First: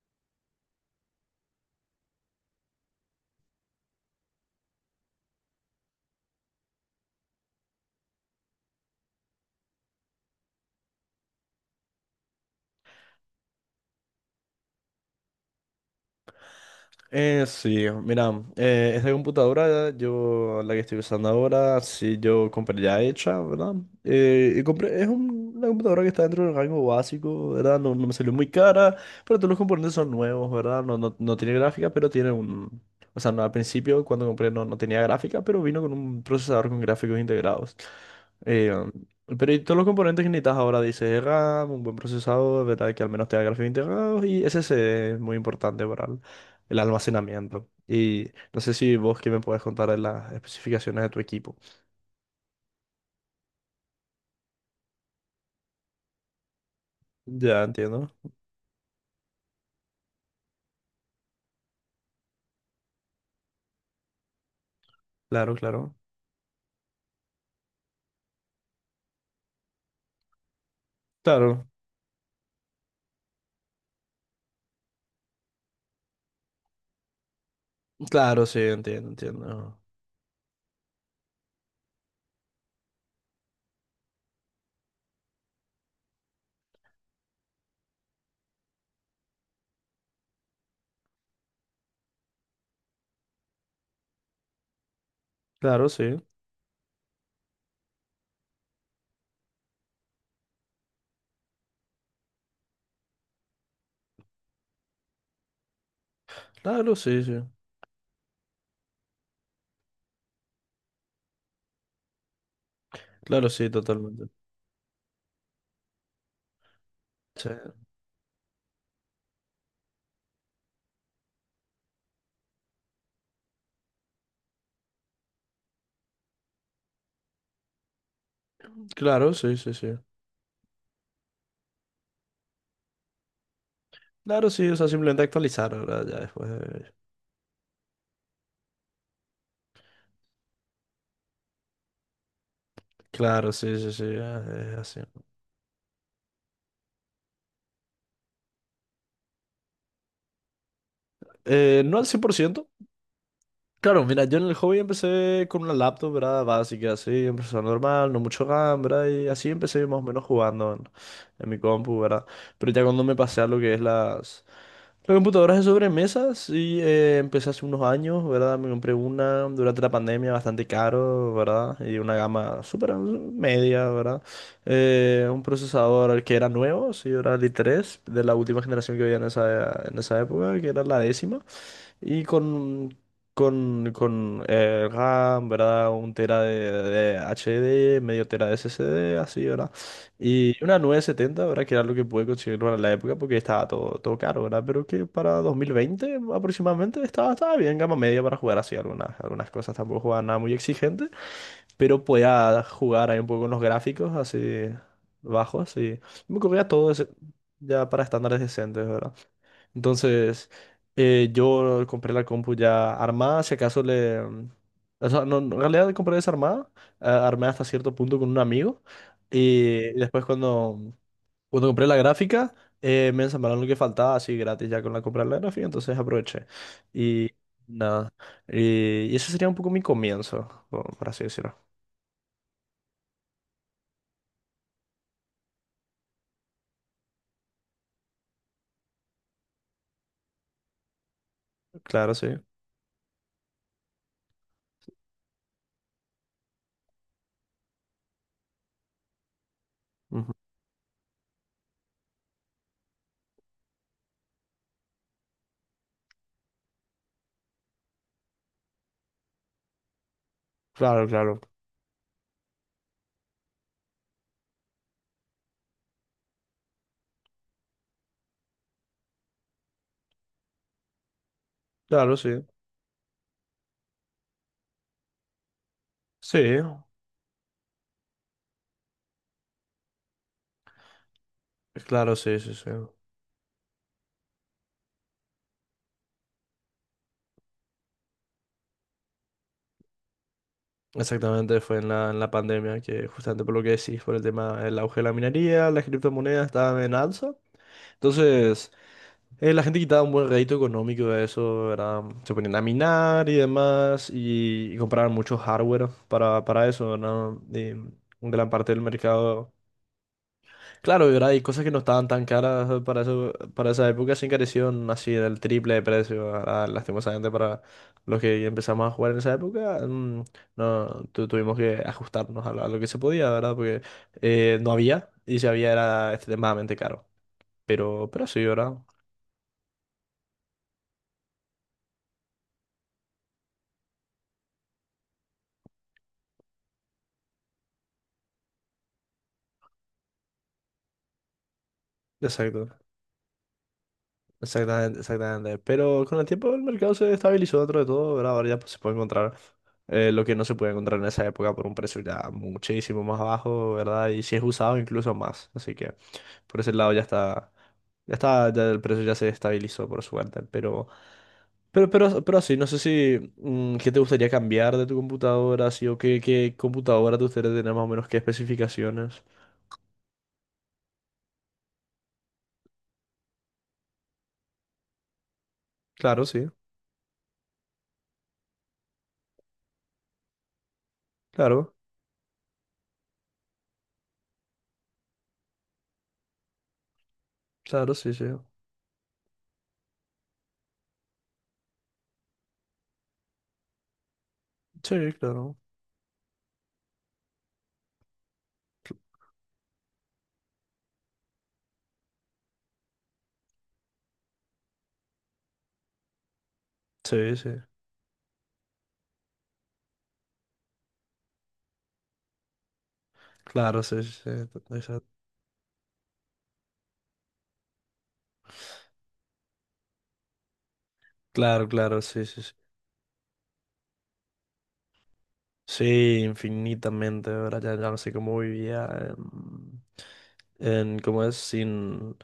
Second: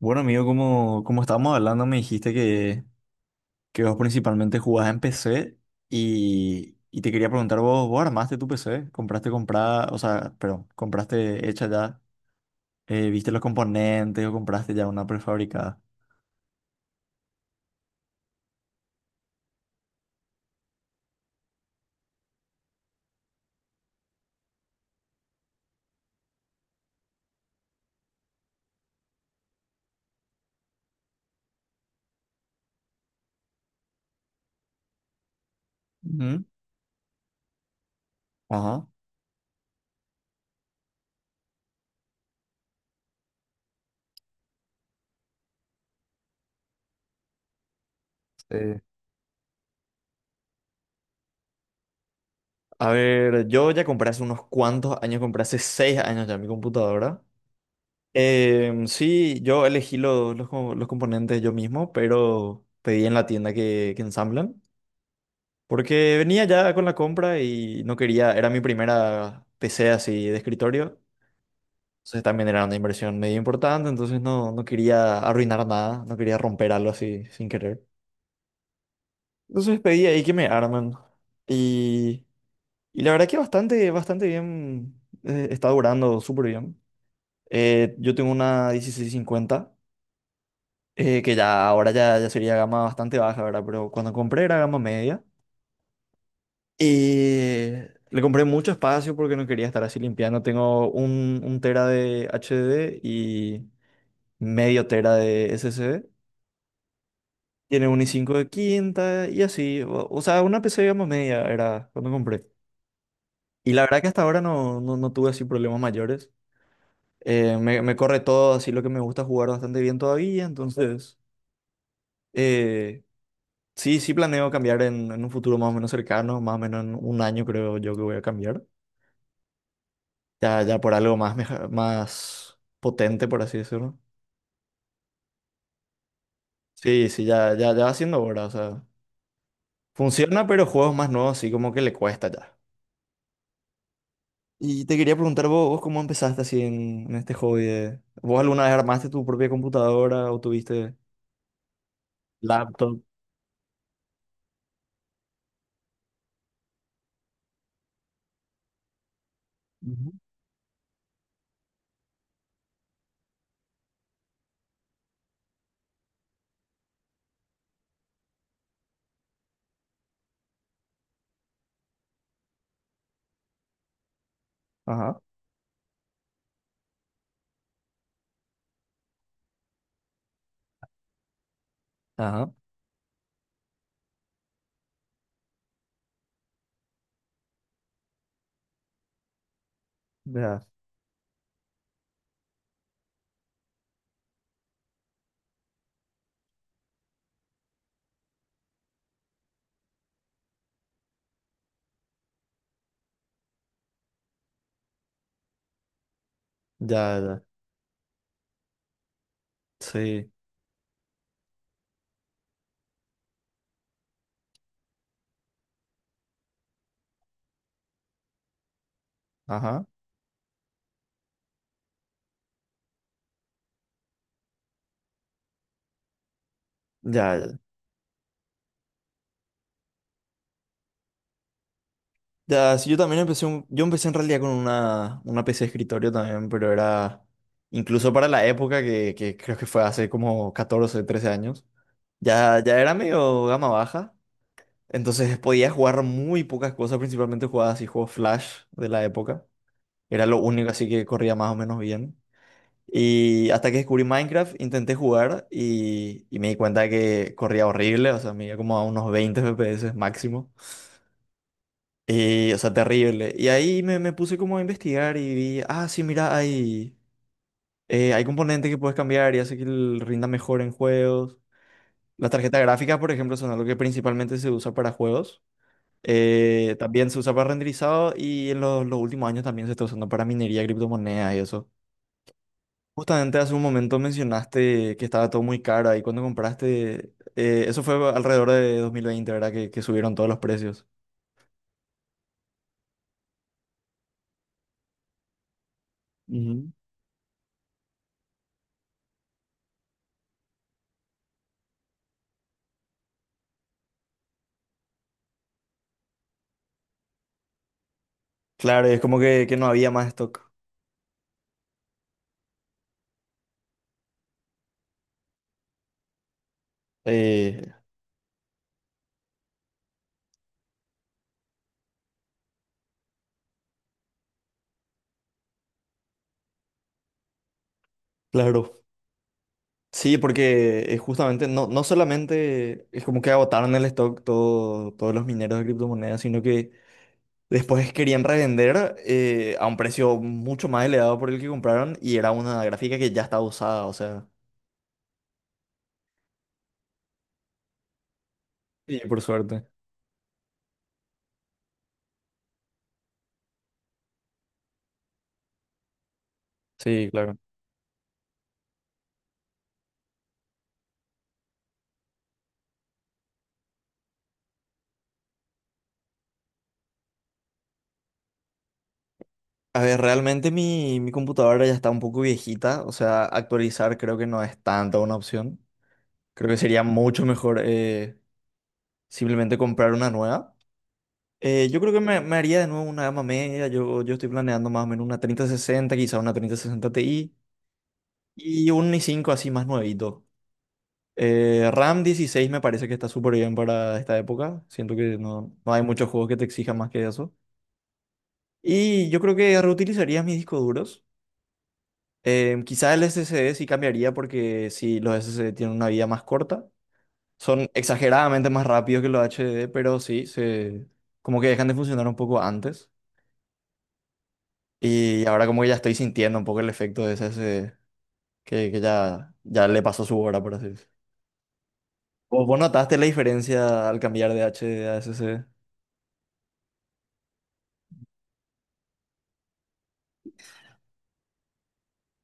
Bueno, amigo, como estábamos hablando, me dijiste que vos principalmente jugás en PC y te quería preguntar, ¿vos armaste tu PC? ¿Compraste comprada, o sea, perdón, compraste hecha ya? ¿Viste los componentes o compraste ya una prefabricada? Sí, mira, esta computadora, yo la que estoy usando ahora, sí, yo compré ya hecha, ¿verdad? Y compré, es una computadora que está dentro del rango básico, ¿verdad? No me salió muy cara, pero todos los componentes son nuevos, ¿verdad? No tiene gráfica, pero tiene un... O sea, no, al principio cuando compré no tenía gráfica, pero vino con un Ujú. procesador con gráficos integrados. Eh, Ajá. pero y todos los componentes que necesitas ahora, dice RAM, un buen procesador, ¿verdad? Que al menos tenga gráficos integrados y SSD es muy importante para el almacenamiento. Y no sé Sí. si vos que me puedes contar de las especificaciones de tu equipo. A ver, yo ya compré hace unos cuantos años, compré hace 6 años ya mi computadora. Ya entiendo. Sí, yo elegí los componentes yo mismo, pero pedí en la tienda que ensamblan. Claro, claro. Porque venía ya con la compra y no quería, era mi primera PC así de escritorio, Claro, entonces también era una inversión medio importante, entonces no quería arruinar nada, no quería romper algo así sin querer. claro, sí, entiendo, entiendo. Entonces pedí ahí que me arman y, y la verdad que bastante, bastante bien, está durando súper bien. Yo tengo una 1650, que ya ahora ya sería gama bastante baja, ¿verdad? Pero cuando compré era gama media. Claro, sí. Y le compré mucho espacio porque no quería estar así limpiando. Tengo un tera de HDD y medio tera de SSD. Claro, sí, sí. Tiene un i5 de quinta y así. O sea, una PC, digamos, media era cuando compré. Claro, sí, Y la verdad que hasta totalmente. ahora no tuve así problemas mayores. Sí. Me corre todo, así lo que me gusta jugar bastante bien todavía. Entonces, eh, sí, sí planeo cambiar en un futuro más o menos cercano, más o menos en un año creo yo que voy a cambiar. Claro, sí, sí, sí. Ya, ya por algo más, más potente, por así decirlo. Claro, sí, o sea, simplemente actualizar ahora ya después. De- Sí, sí, ya, ya, ya va siendo hora, o sea. Funciona, pero juegos más nuevos sí como que le cuesta ya. Claro, sí, sí, sí, ya es Y te así. quería preguntar vos cómo empezaste así en este hobby. ¿Vos alguna vez armaste tu propia computadora o tuviste No al 100%. laptop? Claro, mira, yo en el hobby empecé con una laptop, ¿verdad? Básica, así, empezó normal, no mucho RAM, ¿verdad? Y así empecé más o Ujú. menos jugando en mi compu, ¿verdad? Pero ya cuando me pasé a lo que es las computadoras de sobremesas y empecé hace unos años, ¿verdad? Me compré una durante la pandemia, bastante caro, ¿verdad? Y una gama súper media, ¿verdad? Ajá, Un procesador que era nuevo, sí, era el i3 de la última generación que había en en esa época, que era la décima. Y ajá, con RAM, ¿verdad? Un tera de HD, medio tera de SSD, así, ¿verdad? ya, Y una nueve setenta, ¿verdad? Que era lo que pude conseguir para la época porque estaba todo caro, ¿verdad? Pero que para 2020 aproximadamente estaba bien, gama media para jugar así algunas cosas. Tampoco jugaba nada muy exigente, pero podía jugar ahí un poco con los gráficos así bajos y me corría todo ese- ya, ya, ya para estándares decentes, ¿verdad? sí, Entonces, yo compré la compu ya armada, si acaso le... O sea, no, no, en realidad compré desarmada, armada armé hasta cierto punto con un amigo. ajá, Y después cuando, cuando compré la gráfica, me ensamblaron lo que faltaba así gratis ya con la compra de la gráfica, entonces aproveché. Y ya, ya. nada, y ese sería un poco mi comienzo, por así decirlo. Ya, sí, yo también empecé yo empecé en realidad con una PC de escritorio también, pero era incluso para la época que creo que fue hace como 14 13 años, Claro, sí. ya era medio gama baja, entonces podía jugar muy pocas cosas, principalmente jugaba así juegos Flash de la época, era Ujú. lo único así que corría más o menos bien. Y hasta que descubrí Minecraft, intenté jugar y me di cuenta de que corría horrible, o sea, me iba como a unos 20 FPS máximo. Claro, claro. Y, o sea, terrible. Y ahí me puse como a investigar y vi, ah, sí, mira, hay componentes que puedes cambiar y hace que el rinda mejor en juegos. Claro, Las sí. tarjetas gráficas, por ejemplo, son algo que principalmente se usa para juegos. Sí, También se usa para renderizado y en los últimos años también se está usando para minería, criptomonedas y eso. claro, sí, sí, sí. Justamente hace un momento mencionaste que estaba todo muy caro ahí cuando compraste. Eso fue alrededor de 2020, ¿verdad? Que subieron todos los precios. Exactamente, fue en en la pandemia que justamente por lo que decís, por el tema del auge de la minería, las criptomonedas Ujú. estaban en alza. Entonces, la gente quitaba un buen rédito económico de eso, ¿verdad? Se ponían a minar y demás y compraban mucho hardware para eso, ¿verdad? Y gran parte del Claro, es como que, mercado. que no había más stock. Claro, y ahora hay cosas que no estaban tan caras para eso, para esa época, se encarecieron así del triple de precio. Ahora, lastimosamente para Eh, los que empezamos a jugar en esa época, no tu- tuvimos que ajustarnos a a lo que se podía, ¿verdad? Porque no había, y si había era extremadamente caro. Pero sí, ¿verdad? claro. Sí, porque justamente no solamente es como que agotaron el stock todos los mineros de criptomonedas, sino que después querían revender a un precio mucho más elevado por el que compraron y era una Exacto. gráfica que ya estaba usada, o sea. Exactamente, exactamente. Pero con el tiempo el mercado se estabilizó dentro de todo, ¿verdad? Ahora ya pues, se puede Sí, por encontrar suerte. Lo que no se puede encontrar en esa época por un precio ya muchísimo más bajo, ¿verdad? Y si es usado incluso más. Así que por ese lado ya Sí, claro. está, ya está, ya el precio ya se estabilizó por suerte. Pero, pero así, no sé si qué te gustaría cambiar de tu computadora, así, o qué, qué computadora te gustaría tener más o menos qué especificaciones. A ver, realmente mi computadora ya está un poco viejita, o sea, actualizar creo que no es tanta una opción. Claro, sí, Creo que sería mucho mejor simplemente comprar una nueva. Eh, claro, yo creo que me haría de nuevo una gama media. Yo estoy planeando más o menos una 3060 quizá una 3060 Ti claro, sí, sí. y un i5 así más nuevito. RAM 16 me parece que está súper bien para esta época. Sí, Siento que no, claro. no hay muchos juegos que te exijan más que eso. Y yo creo que reutilizaría mis discos duros. Quizá el SSD sí cambiaría porque sí, los SSD tienen una vida más corta. Sí, sí. Son exageradamente más rápidos que los HDD, pero sí, se, como que dejan de funcionar un poco antes. Claro, sí, sí, sí, esa- Y ahora como que ya estoy sintiendo un poco el efecto de que ya, ya le pasó su hora, por así decirlo. Claro, claro, sí, sí, ¿Vos, sí. vos notaste la diferencia al cambiar de HD a S SSD? Sí, infinitamente, ¿verdad? Ya, ya no sé cómo vivía en cómo es, sin,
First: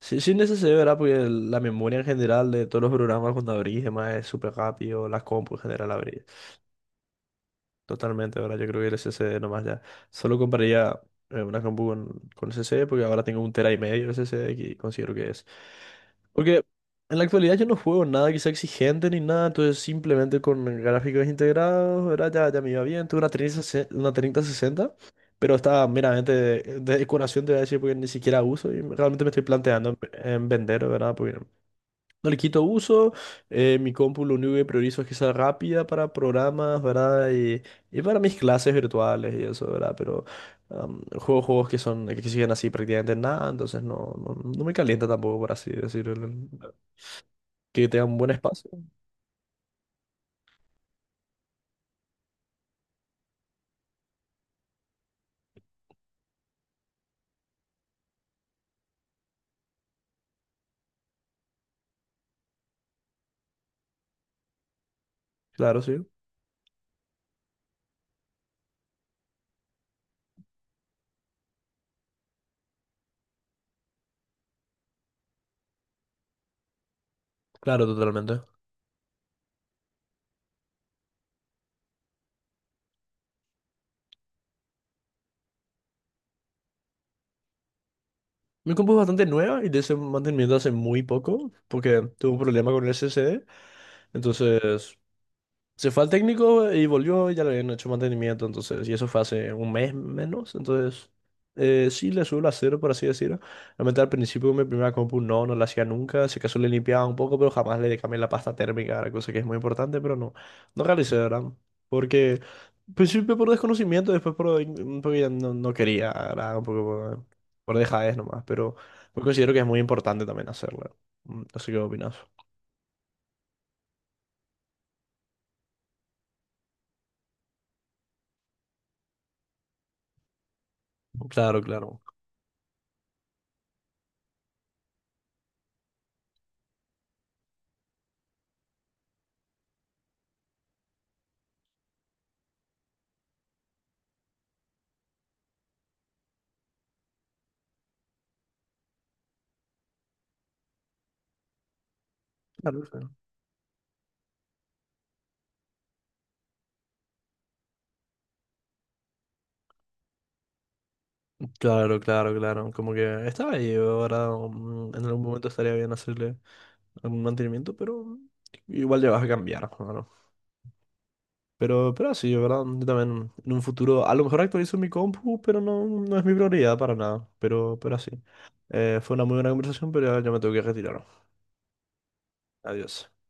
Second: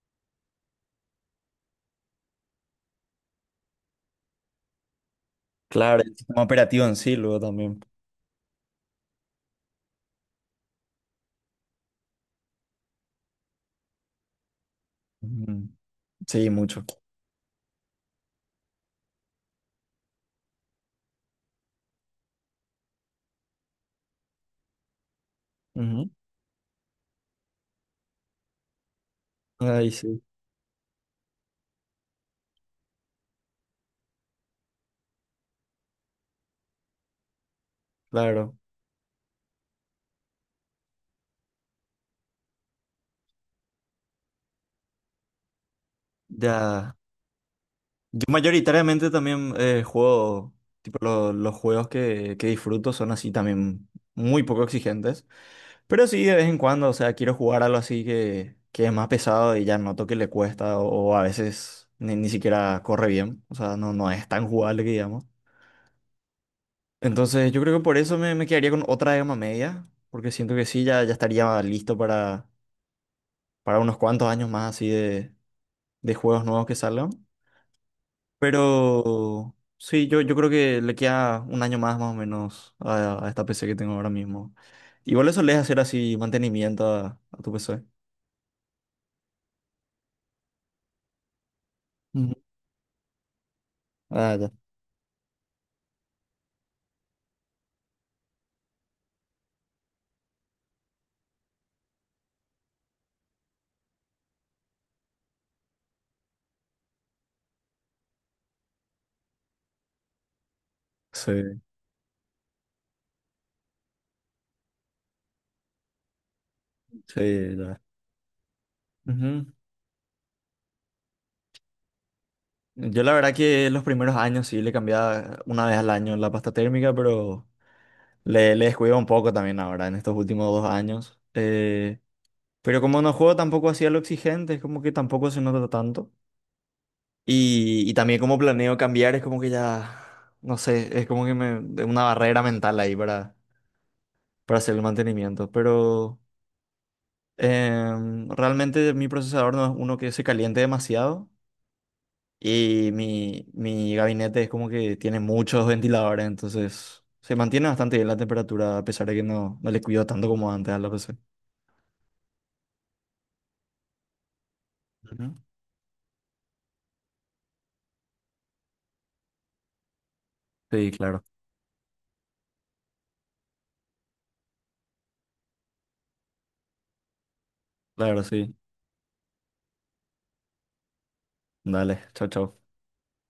sin, sin SSD, ¿verdad? Porque el- la memoria en general de todos los programas cuando abrís, demás, es súper rápido, las compu en general Claro, el abrís. sistema operativo en sí, luego también. Totalmente, ¿verdad? Yo creo que el SSD nomás ya. Solo compraría una compu con SSD porque ahora tengo un tera y medio de SSD que considero que es. Ujú. Sí, Porque mucho. en la actualidad yo no juego nada que sea exigente ni nada, entonces simplemente con gráficos integrados, ¿verdad? Ya, ya me iba bien. Tuve una 3060, una treinta sesenta, pero estaba Ujú. meramente de decoración, te voy a decir, porque ni siquiera uso y realmente me estoy Ay, planteando sí, en vender, ¿verdad? Porque no le quito uso, mi compu lo único que priorizo es que sea rápida para programas, ¿verdad? Y para mis claro. clases virtuales y eso, ¿verdad? Pero juego juegos que son que exigen así prácticamente nada, entonces no me calienta tampoco, por así decirlo, Ya. que tenga un Yo buen espacio. mayoritariamente también juego, tipo los juegos que disfruto son así también muy poco exigentes. Pero sí, de vez en cuando, o sea, quiero jugar algo así que es más pesado y ya noto que le cuesta o a veces ni siquiera corre bien, o sea, no es tan jugable que digamos. Claro, sí. Entonces yo creo que por eso me quedaría con otra gama media, porque siento que sí, ya, ya estaría listo para unos cuantos años más así de juegos nuevos que salgan. Claro, totalmente. Pero sí, yo creo que le queda un año más más o menos a esta PC que tengo ahora mismo. Igual eso le hacer así mantenimiento a tu PC. Mi compu es bastante nueva y de ese mantenimiento hace muy poco porque tuve Ujú. un problema con el SSD. Ah, ya. Entonces, se fue al técnico y volvió y ya le habían hecho mantenimiento, entonces, y eso fue hace un mes menos, entonces, sí le suelo hacer, por así decirlo. Realmente al principio con mi primera compu no la hacía nunca, si acaso le limpiaba un poco, pero jamás le cambié la pasta térmica, la cosa que es muy importante, pero no, no realicé, Sí, ¿verdad? Porque, al principio por desconocimiento, después por, in- porque ya no quería, ¿verdad? Un poco sí, por ya. dejadez nomás, pero pues Ujú. considero que es muy importante también hacerlo. No sé qué opinas. Yo la verdad que los primeros años sí le cambiaba una vez al año la pasta térmica, pero le descuido un poco también ahora, en estos últimos 2 años. Claro, Eh, claro. pero como no juego tampoco hacía lo exigente, es como que tampoco se nota tanto. Y también como planeo cambiar, es como que ya, no sé, es como que me, de una barrera mental ahí para hacer el mantenimiento. Pero realmente mi procesador no es uno que se caliente demasiado. Claro, Y sí. mi gabinete es como que tiene muchos ventiladores, entonces se mantiene bastante bien la temperatura, a pesar de que no le cuido tanto como antes a la PC. Claro, claro, claro. Como que estaba ahí, ahora en algún Ujú. momento estaría bien hacerle algún mantenimiento, pero igual ya vas a cambiar, claro. Sí, claro. Pero sí, ¿verdad? Yo también en un futuro, a lo mejor actualizo mi compu, pero no, no es mi prioridad para nada. Pero así. Claro, sí. Fue una muy buena conversación, pero ya, ya me tengo que retirar. Dale, chao, chao. Adiós.